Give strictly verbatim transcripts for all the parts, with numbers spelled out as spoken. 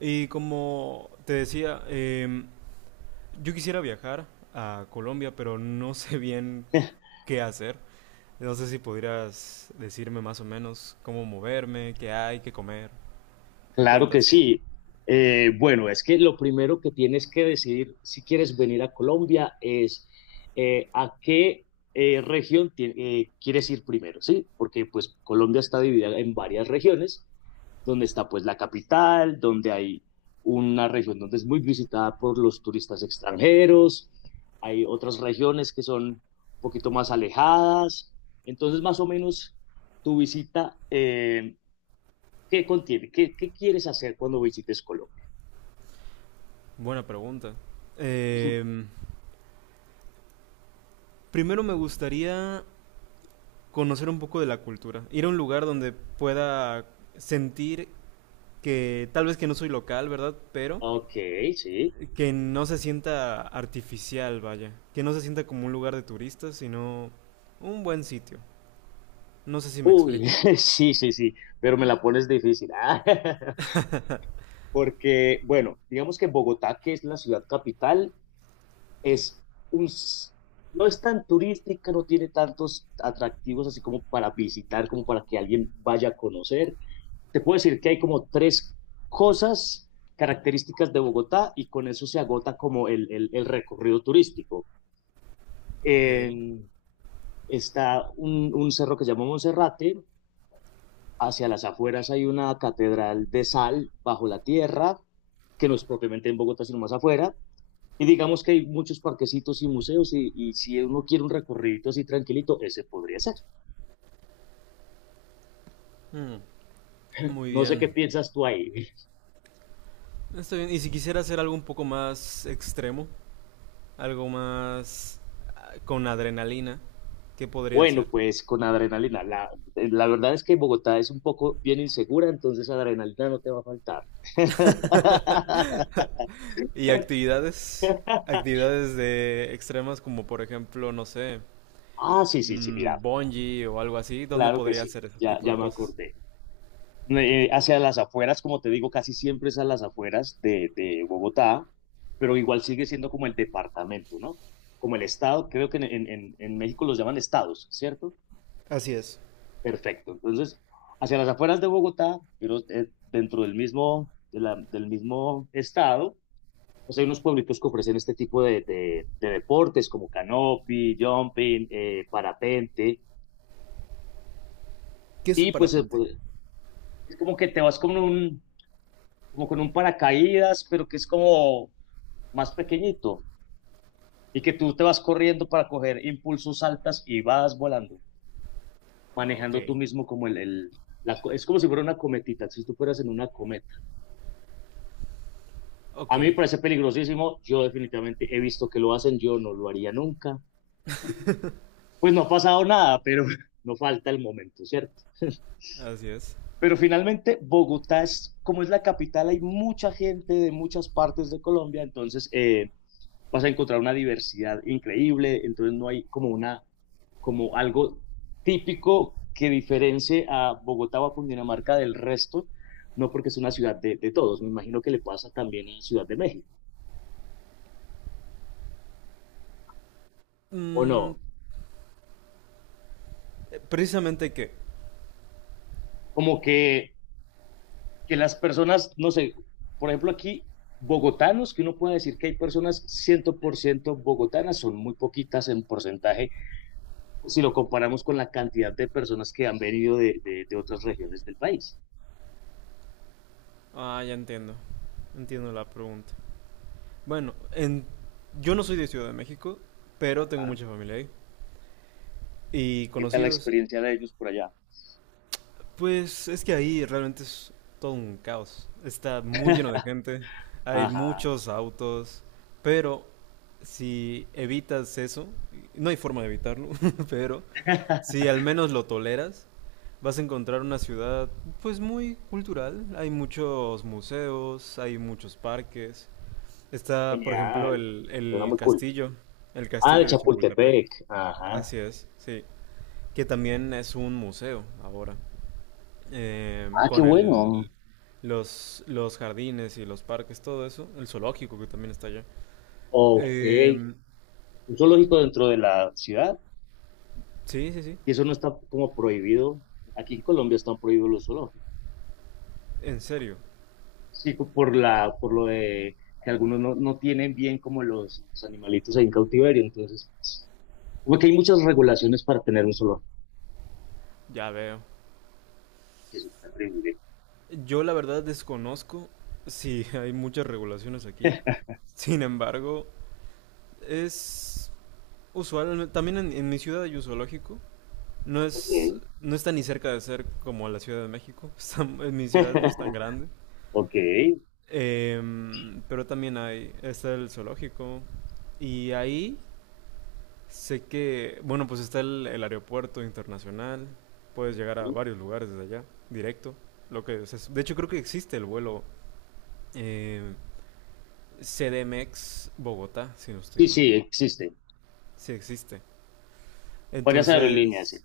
Y como te decía, eh, yo quisiera viajar a Colombia, pero no sé bien qué hacer. No sé si podrías decirme más o menos cómo moverme, qué hay, qué comer. ¿Me Claro que cuentas? sí. Eh, bueno, es que lo primero que tienes que decidir si quieres venir a Colombia es eh, a qué eh, región ti- eh, quieres ir primero, ¿sí? Porque pues Colombia está dividida en varias regiones, donde está pues la capital, donde hay una región donde es muy visitada por los turistas extranjeros, hay otras regiones que son un poquito más alejadas, entonces más o menos tu visita. eh, ¿Qué contiene? ¿Qué, qué quieres hacer cuando visites Colombia? Buena pregunta. Eh, Primero me gustaría conocer un poco de la cultura, ir a un lugar donde pueda sentir que tal vez que no soy local, ¿verdad? Pero Ok, sí. que no se sienta artificial, vaya. Que no se sienta como un lugar de turistas, sino un buen sitio. No sé si me Uy, explico. sí, sí, sí, pero me la pones difícil. Ah, Porque, bueno, digamos que Bogotá, que es la ciudad capital, es un, s- no es tan turística, no tiene tantos atractivos así como para visitar, como para que alguien vaya a conocer. Te puedo decir que hay como tres cosas características de Bogotá y con eso se agota como el, el- el recorrido turístico. Ok. En- Está un, un cerro que se llama Monserrate, hacia las afueras hay una catedral de sal bajo la tierra, que no es propiamente en Bogotá, sino más afuera, y digamos que hay muchos parquecitos y museos, y, y si uno quiere un recorrido así tranquilito, ese podría ser. Mm, muy No sé bien. qué piensas tú ahí. Está bien. ¿Y si quisiera hacer algo un poco más extremo, algo más ah, con adrenalina, qué podría hacer? Bueno, pues con adrenalina. La, la verdad es que Bogotá es un poco bien insegura, entonces adrenalina no te va a faltar. Y actividades, actividades de extremas como por ejemplo, no sé, Ah, sí, sí, sí, mm, mira, ¿bungee o algo así, dónde claro que podría sí, hacer ese ya, tipo ya de me cosas? acordé. Eh, hacia las afueras, como te digo, casi siempre es a las afueras de, de Bogotá, pero igual sigue siendo como el departamento, ¿no? Como el estado, creo que en, en- en- en México los llaman estados, ¿cierto? Así es. Perfecto. Entonces, hacia las afueras de Bogotá, pero eh, dentro del mismo, de la- del mismo estado, pues hay unos pueblitos que ofrecen este tipo de, de- de deportes como canopy, jumping, eh, parapente, ¿Qué es el y pues eh, parapente? pues, es como que te vas con un como con un paracaídas, pero que es como, más pequeñito y que tú te vas corriendo para coger impulsos altas y vas volando, Ok. manejando tú mismo como el... el la, es como si fuera una cometita, si tú fueras en una cometa. Ok, A mí me parece peligrosísimo, yo definitivamente he visto que lo hacen, yo no lo haría nunca. Pues no ha pasado nada, pero no falta el momento, ¿cierto? así es. Pero finalmente, Bogotá es, como es la capital, hay mucha gente de muchas partes de Colombia, entonces eh, vas a encontrar una diversidad increíble, entonces no hay como una, como algo típico que diferencie a Bogotá o a Cundinamarca del resto, no porque es una ciudad de, de todos, me imagino que le pasa también a la Ciudad de México, ¿o Mm, no? eh, precisamente qué. Como que que las personas, no sé, por ejemplo aquí, bogotanos, que uno pueda decir que hay personas cien por ciento bogotanas, son muy poquitas en porcentaje si lo comparamos con la cantidad de personas que han venido de, de, de otras regiones del país. Ah, ya entiendo. Entiendo la pregunta. Bueno, en... yo no soy de Ciudad de México, pero tengo Ajá. mucha familia ahí. Y ¿Qué tal la conocidos. experiencia de ellos por allá? Pues es que ahí realmente es todo un caos. Está muy lleno de gente. Hay Ajá. muchos autos. Pero si evitas eso, no hay forma de evitarlo, pero si al menos lo toleras, vas a encontrar una ciudad pues muy cultural. Hay muchos museos, hay muchos parques. Está, por ejemplo, Genial. el, Suena el muy cool. castillo, el Ah, de castillo de Chapultepec. Chapultepec. Ajá. Así es, sí. Que también es un museo ahora. Em, Ah, qué Con el, bueno. los, los jardines y los parques, todo eso. El zoológico que también está allá. Ok. Em, Un zoológico dentro de la ciudad. sí, sí, sí. Y eso no está como prohibido. Aquí en Colombia están prohibidos los zoológicos. En serio. Sí, co- por la, por lo de que algunos no, no tienen bien como los, los animalitos ahí en cautiverio, entonces, pues, como que hay muchas regulaciones para tener un solo. Ya veo. Eso está terrible. Yo la verdad desconozco si hay muchas regulaciones aquí. Sin embargo, es usual. También en, en mi ciudad hay un zoológico. No Ok. es, no está ni cerca de ser como la Ciudad de México. Está- en mi ciudad no es tan grande. Ok. Em, pero también hay, está el zoológico. Y ahí sé que, bueno, pues está el, el aeropuerto internacional. Puedes llegar a varios lugares desde allá, directo. Lo que, o sea, de hecho creo que existe el vuelo eh, C D M X Bogotá, si no estoy Sí, mal. sí, existe. Sí existe. Varias aerolíneas, sí. Entonces,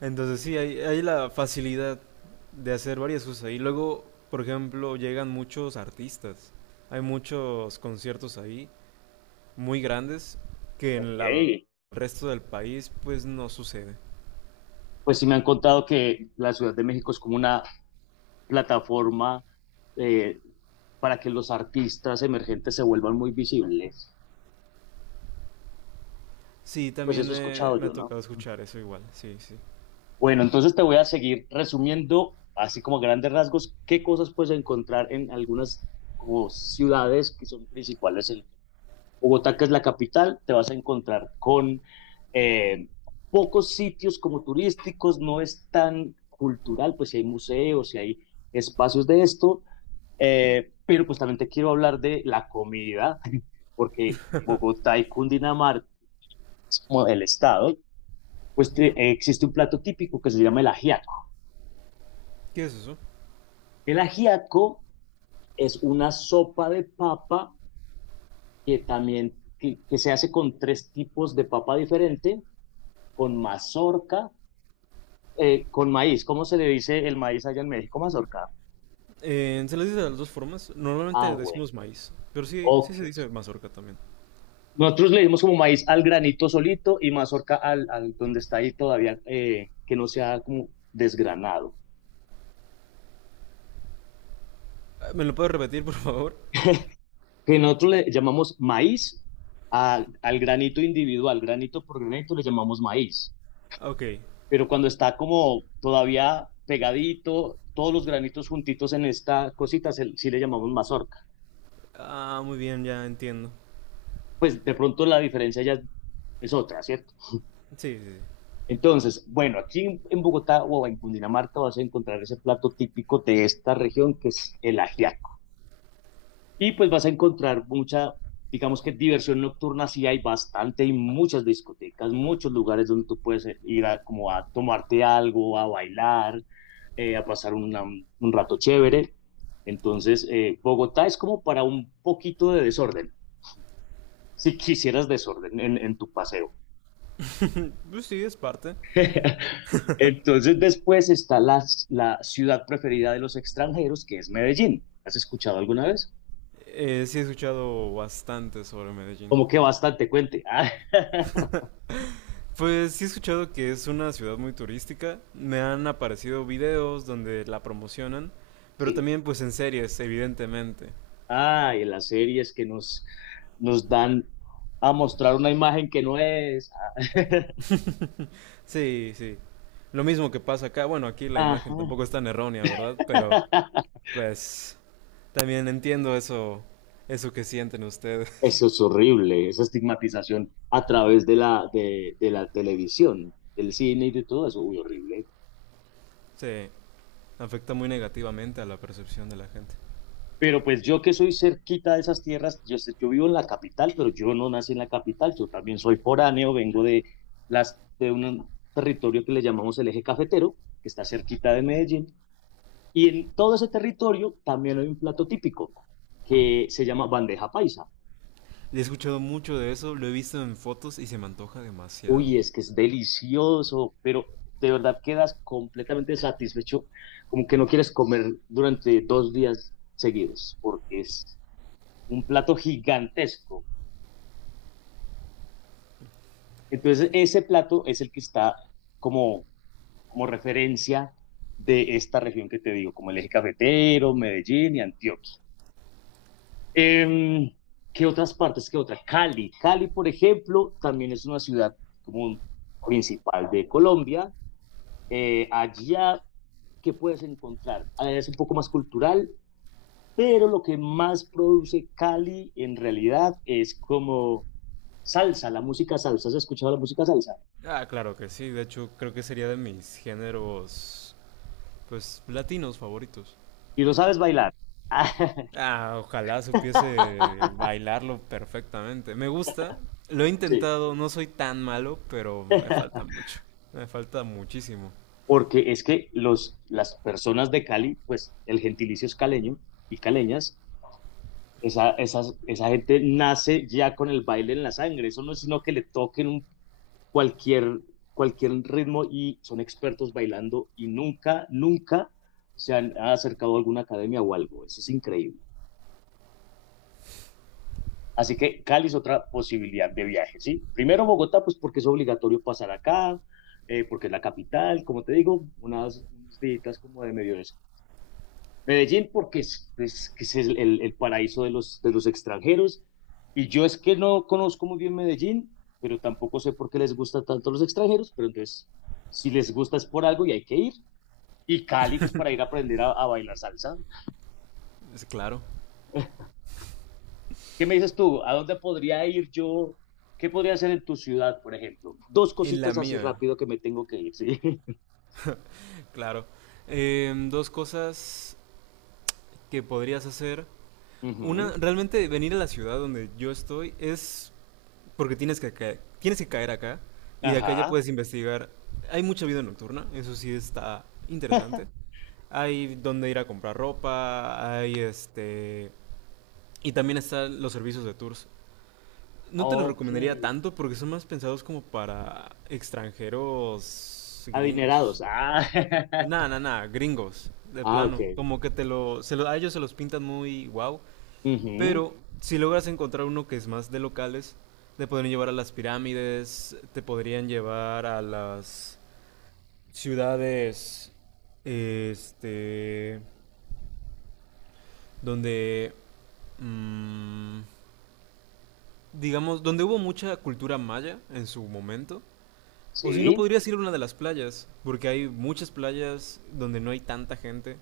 entonces sí, hay, hay la facilidad de hacer varias cosas. Y luego, por ejemplo, llegan muchos artistas. Hay muchos conciertos ahí, muy grandes, que en Ok. la- el resto del país pues no sucede. Pues sí me han contado que la Ciudad de México es como una plataforma eh, para que los artistas emergentes se vuelvan muy visibles. Sí, Pues también eso he eh, escuchado me ha yo, ¿no? tocado escuchar eso igual, sí, sí. Bueno, entonces te voy a seguir resumiendo, así como a grandes rasgos, qué cosas puedes encontrar en algunas como ciudades que son principales. En Bogotá, que es la capital, te vas a encontrar con eh, pocos sitios como turísticos, no es tan cultural, pues si hay museos, si hay espacios de esto, eh, pero pues también te quiero hablar de la comida, porque Bogotá y Cundinamarca, como el estado, pues te- existe un plato típico que se llama el ajiaco. ¿Qué es eso? El ajiaco es una sopa de papa que también que, que se hace con tres tipos de papa diferente, con mazorca, eh, con maíz. ¿Cómo se le dice el maíz allá en México? Mazorca. Eh, se les dice de las dos formas. Ah, Normalmente bueno. decimos maíz, pero sí, sí Ok. se dice mazorca también. Nosotros le dimos como maíz al granito solito y mazorca al, al donde está ahí todavía, eh, que no sea como desgranado. Ah, ¿me lo puedes repetir, por favor? Que nosotros le llamamos maíz a- al granito individual, granito por granito le llamamos maíz. Ok. Pero cuando está como todavía pegadito, todos los granitos juntitos en esta cosita, se- sí le llamamos mazorca. Ah, muy bien, ya entiendo. Pues de pronto la diferencia ya es- es otra, ¿cierto? Sí, sí. Entonces, bueno, aquí en, en Bogotá o en Cundinamarca vas a encontrar ese plato típico de esta región que es el ajiaco. Y pues vas a encontrar mucha, digamos que diversión nocturna, sí hay bastante, hay muchas discotecas, muchos lugares donde tú puedes ir a, como a tomarte algo, a bailar, eh, a pasar una- un rato chévere. Entonces, eh, Bogotá es como para un poquito de desorden, si quisieras desorden en, en tu paseo. Sí. Pues sí, es parte. Entonces, después está la, la ciudad preferida de los extranjeros, que es Medellín. ¿Has escuchado alguna vez? Eh, sí he escuchado bastante sobre Medellín. Como que bastante, cuente. Ah, Pues sí he escuchado que es una ciudad muy turística. Me han aparecido videos donde la promocionan, pero sí. también pues en series, evidentemente. Ah, y las series que nos, nos dan a mostrar una imagen que no es. Sí, sí. Lo mismo que pasa acá. Bueno, aquí la imagen Ajá. tampoco es tan errónea, ¿verdad? Pero pues también entiendo eso, eso que sienten ustedes. Eso es horrible, esa estigmatización a través de la, de, de la televisión, del cine y de todo eso, uy, horrible. Sí, afecta muy negativamente a la percepción de la gente. Pero pues yo que soy cerquita de esas tierras, yo, sé- yo vivo en la capital, pero yo no nací en la capital, yo también soy foráneo, vengo de, las, de un territorio que le llamamos el eje cafetero, que está cerquita de Medellín. Y en todo ese territorio también hay un plato típico que se llama bandeja paisa. He escuchado mucho de eso, lo he visto en fotos y se me antoja demasiado. Uy, es que es delicioso, pero de verdad quedas completamente satisfecho, como que no quieres comer durante dos días seguidos, porque es un plato gigantesco. Entonces, ese plato es el que está como, como referencia de esta región que te digo, como el eje cafetero, Medellín y Antioquia. Em, ¿Qué otras partes? ¿Qué otra? Cali. Cali, por ejemplo, también es una ciudad como un principal de Colombia. Eh, allá, ¿qué puedes encontrar? Ah, es un poco más cultural, pero lo que más produce Cali en realidad es como salsa, la música salsa. ¿Has escuchado la música salsa? Ah, claro que sí, de hecho creo que sería de mis géneros, pues, latinos favoritos. Y lo sabes bailar. Ah, ojalá supiese bailarlo perfectamente. Me gusta, lo he Sí, intentado, no soy tan malo, pero me falta mucho. Me falta muchísimo. porque es que los, las personas de Cali, pues el gentilicio es caleño y caleñas. Esa, esas- esa gente nace ya con el baile en la sangre. Eso no es sino que le toquen un- cualquier, cualquier ritmo y son expertos bailando y nunca, nunca se han acercado a alguna academia o algo. Eso es increíble. Así que Cali es otra posibilidad de viaje, ¿sí? Primero Bogotá, pues porque es obligatorio pasar acá, eh, porque es la capital, como te digo, unas, unos días como de medio. Medellín porque es, es, que es el, el el paraíso de los, de los extranjeros. Y yo es que no conozco muy bien Medellín, pero tampoco sé por qué les gusta tanto a los extranjeros, pero entonces, si les gusta es por algo y hay que ir. Y Cali, pues para ir a aprender a, a bailar salsa. Es claro. ¿Qué me dices tú? ¿A dónde podría ir yo? ¿Qué podría hacer en tu ciudad, por ejemplo? Dos En la cositas así mía, rápido que me tengo que ir, ¿sí? claro. Em, dos cosas que podrías hacer. Una, Ujú. realmente venir a la ciudad donde yo estoy es porque tienes que caer, tienes que caer acá y de acá ya Ajá. puedes investigar. Hay mucha vida nocturna, eso sí está interesante. Hay donde ir a comprar ropa, hay este... Y también están los servicios de tours. No te los Ok. recomendaría tanto porque son más pensados como para extranjeros gringos. Adinerados. Ah, Nada, nada, nada, gringos, de Ah, ok. plano. Como que te lo, se lo- a ellos se los pintan muy wow, Ujú. pero si logras encontrar uno que es más de locales, te podrían llevar a las pirámides, te podrían llevar a las ciudades, este, donde, mm, digamos, donde hubo mucha cultura maya en su momento. O si no, Sí. podrías ir a una de las playas, porque hay muchas playas donde no hay tanta gente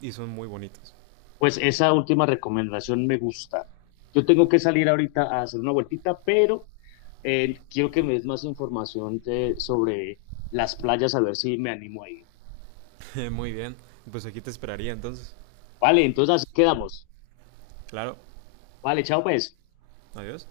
y son muy bonitas. Pues esa última recomendación me gusta. Yo tengo que salir ahorita a hacer una vueltita, pero eh, quiero que me des más información de- sobre las playas, a ver si me animo a ir. Muy bien, pues aquí te esperaría entonces. Vale, entonces así quedamos. Claro, Vale, chao pues. adiós.